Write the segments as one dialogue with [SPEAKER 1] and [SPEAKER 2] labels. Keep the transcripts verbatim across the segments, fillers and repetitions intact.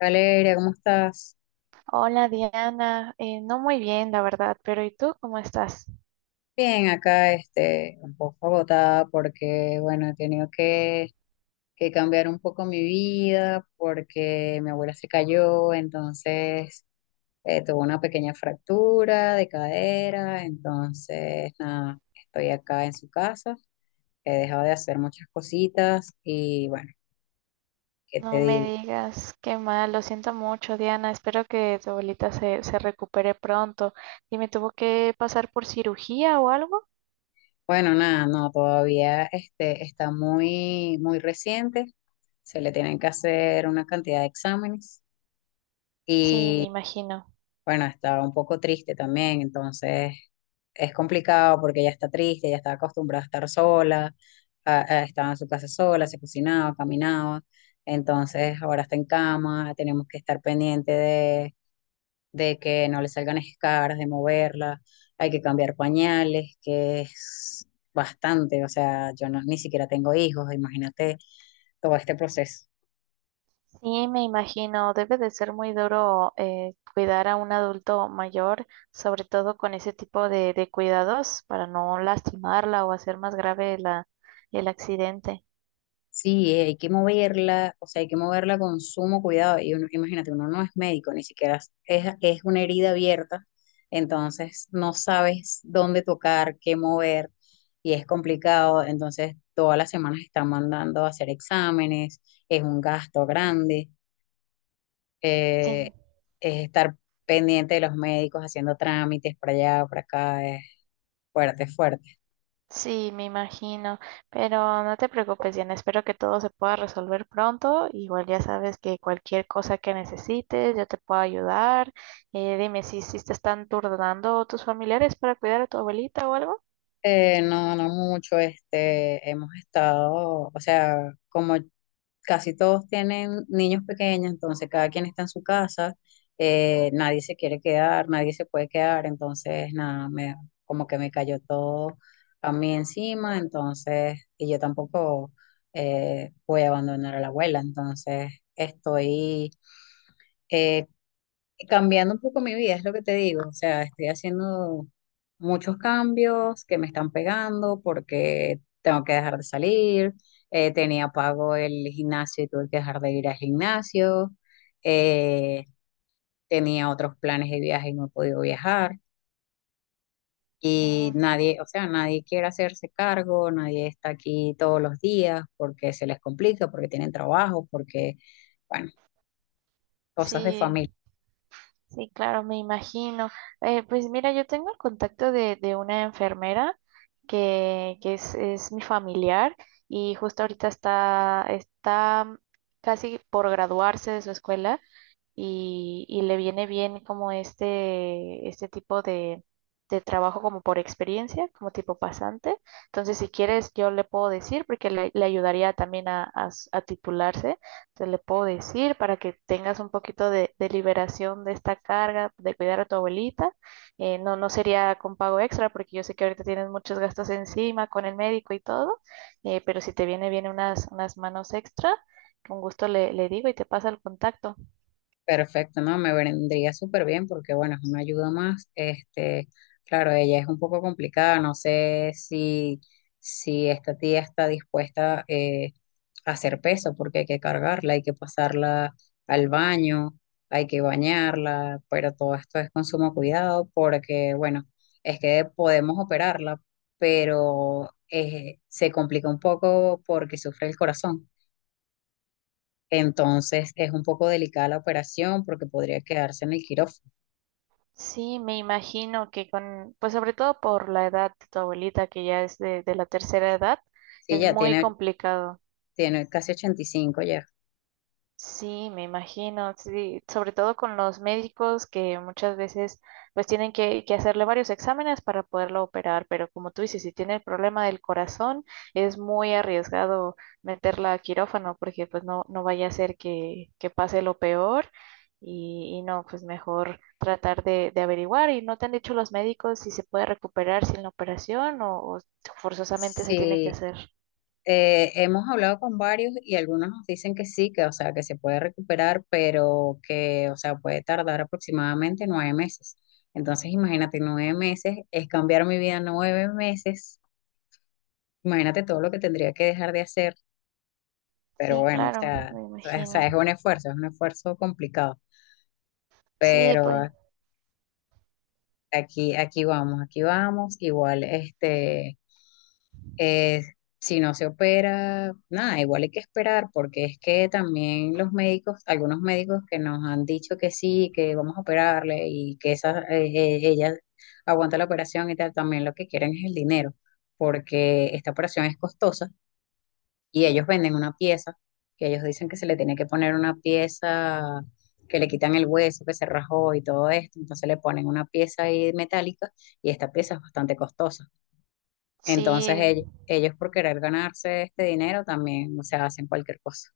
[SPEAKER 1] Valeria, ¿cómo estás?
[SPEAKER 2] Hola Diana, Eh, no muy bien la verdad, pero ¿y tú cómo estás?
[SPEAKER 1] Bien, acá este, un poco agotada porque, bueno, he tenido que, que cambiar un poco mi vida porque mi abuela se cayó. Entonces eh, tuvo una pequeña fractura de cadera, entonces nada, estoy acá en su casa, he dejado de hacer muchas cositas y bueno, ¿qué te
[SPEAKER 2] No me
[SPEAKER 1] digo?
[SPEAKER 2] digas, qué mal, lo siento mucho Diana, espero que tu abuelita se, se recupere pronto. ¿Y me tuvo que pasar por cirugía o algo?
[SPEAKER 1] Bueno, nada, no, todavía este, está muy, muy reciente, se le tienen que hacer una cantidad de exámenes.
[SPEAKER 2] Sí, me
[SPEAKER 1] Y
[SPEAKER 2] imagino.
[SPEAKER 1] bueno, estaba un poco triste también, entonces es complicado porque ella está triste, ella está acostumbrada a estar sola, a- a- estaba en su casa sola, se cocinaba, caminaba, entonces ahora está en cama, tenemos que estar pendiente de, de que no le salgan escaras, de moverla, hay que cambiar pañales, que es bastante, o sea, yo no- ni siquiera tengo hijos, imagínate todo este proceso.
[SPEAKER 2] Sí, me imagino, debe de ser muy duro eh, cuidar a un adulto mayor, sobre todo con ese tipo de, de cuidados para no lastimarla o hacer más grave la, el accidente.
[SPEAKER 1] Sí, eh, hay que moverla, o sea, hay que moverla con sumo cuidado. Y uno, imagínate, uno no es médico, ni siquiera es, es es una herida abierta, entonces no sabes dónde tocar, qué mover, y es complicado. Entonces, todas las semanas están mandando a hacer exámenes, es un gasto grande,
[SPEAKER 2] Sí.
[SPEAKER 1] eh, es estar pendiente de los médicos haciendo trámites para allá, para acá, es fuerte, fuerte.
[SPEAKER 2] Sí, me imagino, pero no te preocupes, Diana, espero que todo se pueda resolver pronto. Igual ya sabes que cualquier cosa que necesites, yo te puedo ayudar. Eh, dime si, si te están turnando tus familiares para cuidar a tu abuelita o algo.
[SPEAKER 1] Eh, no, no mucho, este, hemos estado, o sea, como casi todos tienen niños pequeños, entonces cada quien está en su casa, eh, nadie se quiere quedar, nadie se puede quedar, entonces nada, me, como que me cayó todo a mí encima. Entonces, y yo tampoco eh, voy a abandonar a la abuela, entonces estoy eh, cambiando un poco mi vida, es lo que te digo. O sea, estoy haciendo muchos cambios que me están pegando porque tengo que dejar de salir. Eh, tenía pago el gimnasio y tuve que dejar de ir al gimnasio. eh, Tenía otros planes de viaje y no he podido viajar. Y
[SPEAKER 2] No,
[SPEAKER 1] nadie, o sea, nadie quiere hacerse cargo, nadie está aquí todos los días porque se les complica, porque tienen trabajo, porque, bueno, cosas de familia.
[SPEAKER 2] sí, sí, claro, me imagino. Eh, pues mira, yo tengo el contacto de, de una enfermera que, que es, es mi familiar y justo ahorita está, está casi por graduarse de su escuela y, y le viene bien como este, este tipo de, de trabajo como por experiencia, como tipo pasante. Entonces, si quieres, yo le puedo decir, porque le, le ayudaría también a, a s- a titularse, entonces le puedo decir para que tengas un poquito de, de liberación de esta carga, de cuidar a tu abuelita. Eh, no, no sería con pago extra, porque yo sé que ahorita tienes muchos gastos encima con el médico y todo, eh, pero si te viene bien unas, unas manos extra, con gusto le, le digo y te pasa el contacto.
[SPEAKER 1] Perfecto, no, me vendría súper bien porque, bueno, es una ayuda más. Este, claro, ella es un poco complicada, no sé si, si esta tía está dispuesta eh, a hacer peso porque hay que cargarla, hay que pasarla al baño, hay que bañarla, pero todo esto es con sumo cuidado porque, bueno, es que podemos operarla, pero eh, se complica un poco porque sufre el corazón. Entonces es un poco delicada la operación porque podría quedarse en el quirófano.
[SPEAKER 2] Sí, me imagino que con, pues sobre todo por la edad de tu abuelita, que ya es de, de la tercera edad,
[SPEAKER 1] Sí,
[SPEAKER 2] es
[SPEAKER 1] ya
[SPEAKER 2] muy
[SPEAKER 1] tiene,
[SPEAKER 2] complicado.
[SPEAKER 1] tiene casi ochenta y cinco ya.
[SPEAKER 2] Sí, me imagino, sí, sobre todo con los médicos que muchas veces pues tienen que, que hacerle varios exámenes para poderlo operar, pero como tú dices, si tiene el problema del corazón, es muy arriesgado meterla a quirófano porque pues no, no vaya a ser que, que pase lo peor y, y no, pues mejor tratar de, de averiguar y no te han dicho los médicos si se puede recuperar sin la operación o o forzosamente se tiene que
[SPEAKER 1] Sí,
[SPEAKER 2] hacer.
[SPEAKER 1] eh, hemos hablado con varios y algunos nos dicen que sí, que o sea, que se puede recuperar, pero que o sea, puede tardar aproximadamente nueve meses. Entonces imagínate, nueve meses es cambiar mi vida nueve meses. Imagínate todo lo que tendría que dejar de hacer, pero
[SPEAKER 2] Sí,
[SPEAKER 1] bueno, o
[SPEAKER 2] claro,
[SPEAKER 1] sea,
[SPEAKER 2] me
[SPEAKER 1] o
[SPEAKER 2] imagino.
[SPEAKER 1] sea, es un esfuerzo, es un esfuerzo complicado,
[SPEAKER 2] Sí, pues
[SPEAKER 1] pero Aquí, aquí vamos, aquí vamos. Igual, este, eh, si no se opera, nada, igual hay que esperar, porque es que también los médicos, algunos médicos que nos han dicho que sí, que vamos a operarle y que esa, eh, eh, ella aguanta la operación y tal, también lo que quieren es el dinero, porque esta operación es costosa y ellos venden una pieza, que ellos dicen que se le tiene que poner una pieza, que le quitan el hueso, que se rajó y todo esto, entonces le ponen una pieza ahí metálica y esta pieza es bastante costosa. Entonces
[SPEAKER 2] sí.
[SPEAKER 1] ellos, ellos por querer ganarse este dinero también, o sea, hacen cualquier cosa.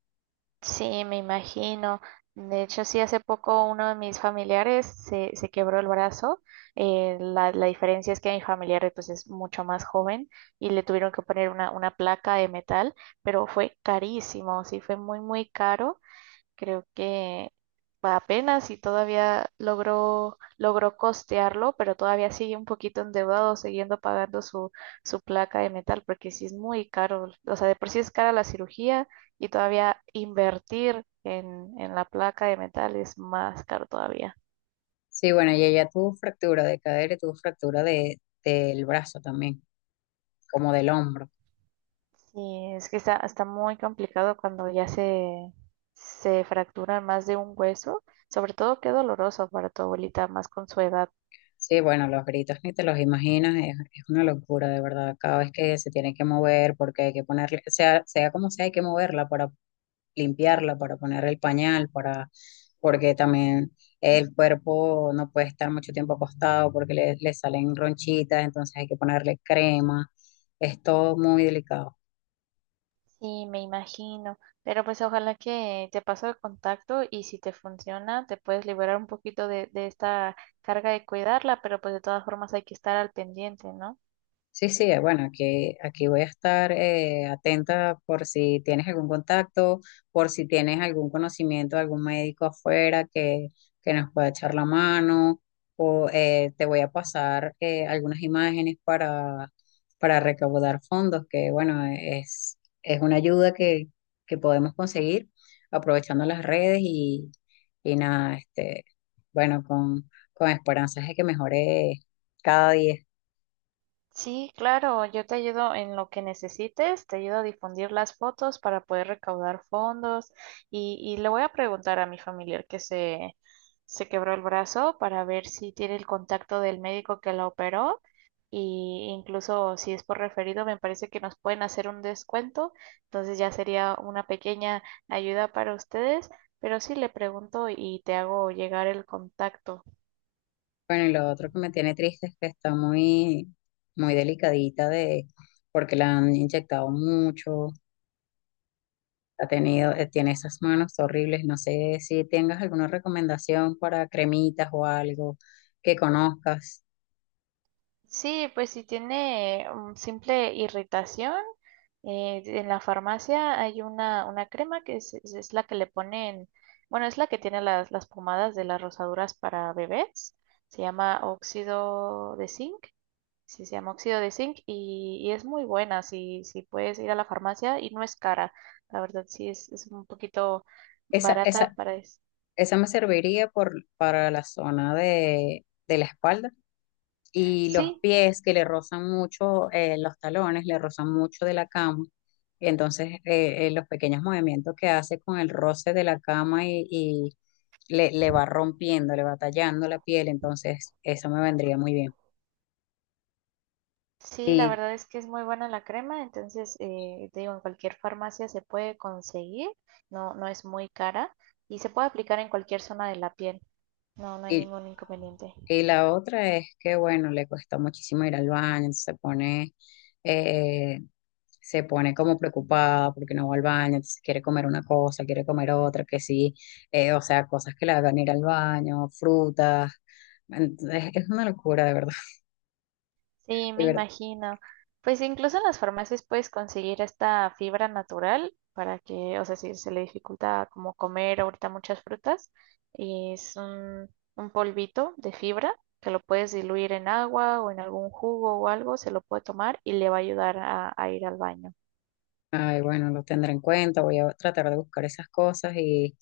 [SPEAKER 2] Sí, me imagino. De hecho, sí, hace poco uno de mis familiares se, se quebró el brazo. Eh, la, la diferencia es que mi familiar pues, es mucho más joven y le tuvieron que poner una, una placa de metal, pero fue carísimo, sí, fue muy, muy caro. Creo que apenas y todavía logró, logró costearlo, pero todavía sigue un poquito endeudado, siguiendo pagando su, su placa de metal, porque sí es muy caro. O sea, de por sí es cara la cirugía y todavía invertir en, en la placa de metal es más caro todavía.
[SPEAKER 1] Sí, bueno, y ella tuvo fractura de cadera y tuvo fractura de, del brazo también, como del hombro.
[SPEAKER 2] Sí, es que está, está muy complicado cuando ya se, se fracturan más de un hueso, sobre todo qué doloroso para tu abuelita, más con su edad.
[SPEAKER 1] Sí, bueno, los gritos ni te los imaginas, es, es una locura, de verdad. Cada vez que se tiene que mover, porque hay que ponerle, sea, sea como sea, hay que moverla para limpiarla, para poner el pañal, para, porque también el cuerpo no puede estar mucho tiempo acostado porque le, le salen ronchitas, entonces hay que ponerle crema. Es todo muy delicado.
[SPEAKER 2] Sí, me imagino. Pero pues ojalá que te paso el contacto y si te funciona, te puedes liberar un poquito de, de esta carga de cuidarla, pero pues de todas formas hay que estar al pendiente, ¿no?
[SPEAKER 1] Sí, sí, eh, bueno, aquí, aquí voy a estar eh, atenta por si tienes algún contacto, por si tienes algún conocimiento de algún médico afuera que, que nos pueda echar la mano, o eh, te voy a pasar eh, algunas imágenes para, para recaudar fondos, que bueno, es, es una ayuda que, que podemos conseguir aprovechando las redes y, y nada, este, bueno, con, con esperanzas de que mejore cada día.
[SPEAKER 2] Sí, claro, yo te ayudo en lo que necesites, te ayudo a difundir las fotos para poder recaudar fondos y, y le voy a preguntar a mi familiar que se, se quebró el brazo para ver si tiene el contacto del médico que la operó. Y incluso si es por referido, me parece que nos pueden hacer un descuento. Entonces ya sería una pequeña ayuda para ustedes. Pero sí le pregunto y te hago llegar el contacto.
[SPEAKER 1] Bueno, y lo otro que me tiene triste es que está muy, muy delicadita de, porque la han inyectado mucho, ha tenido, eh, tiene esas manos horribles. No sé si tengas alguna recomendación para cremitas o algo que conozcas.
[SPEAKER 2] Sí, pues si tiene um, simple irritación, eh, en la farmacia hay una, una crema que es, es- es la que le ponen, bueno, es la que tiene las, las pomadas de las rosaduras para bebés. Se llama óxido de zinc. Sí, se llama óxido de zinc y, y es muy buena si, si puedes ir a la farmacia y no es cara. La verdad sí es, es un poquito
[SPEAKER 1] Esa,
[SPEAKER 2] barata
[SPEAKER 1] esa,
[SPEAKER 2] para eso.
[SPEAKER 1] Esa me serviría por, para la zona de, de la espalda. Y los
[SPEAKER 2] Sí,
[SPEAKER 1] pies que le rozan mucho, eh, los talones le rozan mucho de la cama. Y entonces eh, eh, los pequeños movimientos que hace con el roce de la cama y, y le, le va rompiendo, le va tallando la piel, entonces eso me vendría muy bien.
[SPEAKER 2] sí, la verdad es que es muy buena la crema, entonces eh, te digo, en cualquier farmacia se puede conseguir, no, no es muy cara y se puede aplicar en cualquier zona de la piel. No, no hay
[SPEAKER 1] Y,
[SPEAKER 2] ningún inconveniente.
[SPEAKER 1] y la otra es que, bueno, le cuesta muchísimo ir al baño, se pone, eh, se pone como preocupada porque no va al baño, entonces quiere comer una cosa, quiere comer otra, que sí, eh, o sea, cosas que le hagan ir al baño, frutas. Entonces, es una locura, de verdad,
[SPEAKER 2] Sí,
[SPEAKER 1] de
[SPEAKER 2] me
[SPEAKER 1] verdad.
[SPEAKER 2] imagino. Pues incluso en las farmacias puedes conseguir esta fibra natural para que, o sea, si se le dificulta como comer ahorita muchas frutas, y es un, un polvito de fibra que lo puedes diluir en agua o en algún jugo o algo, se lo puede tomar y le va a ayudar a, a ir al baño.
[SPEAKER 1] Ay, bueno, lo tendré en cuenta, voy a tratar de buscar esas cosas y,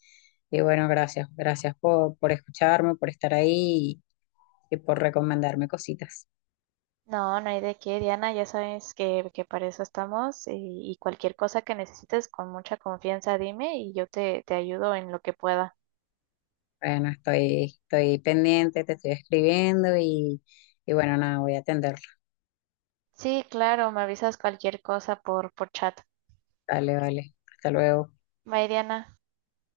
[SPEAKER 1] y bueno, gracias, gracias por, por escucharme, por estar ahí y y por recomendarme cositas.
[SPEAKER 2] No, no hay de qué, Diana, ya sabes que, que para eso estamos y, y cualquier cosa que necesites con mucha confianza dime y yo te, te ayudo en lo que pueda.
[SPEAKER 1] Bueno, estoy, estoy pendiente, te estoy escribiendo y, y bueno, nada, voy a atenderlo.
[SPEAKER 2] Sí, claro, me avisas cualquier cosa por, por chat.
[SPEAKER 1] Dale, vale. Hasta luego.
[SPEAKER 2] Bye, Diana.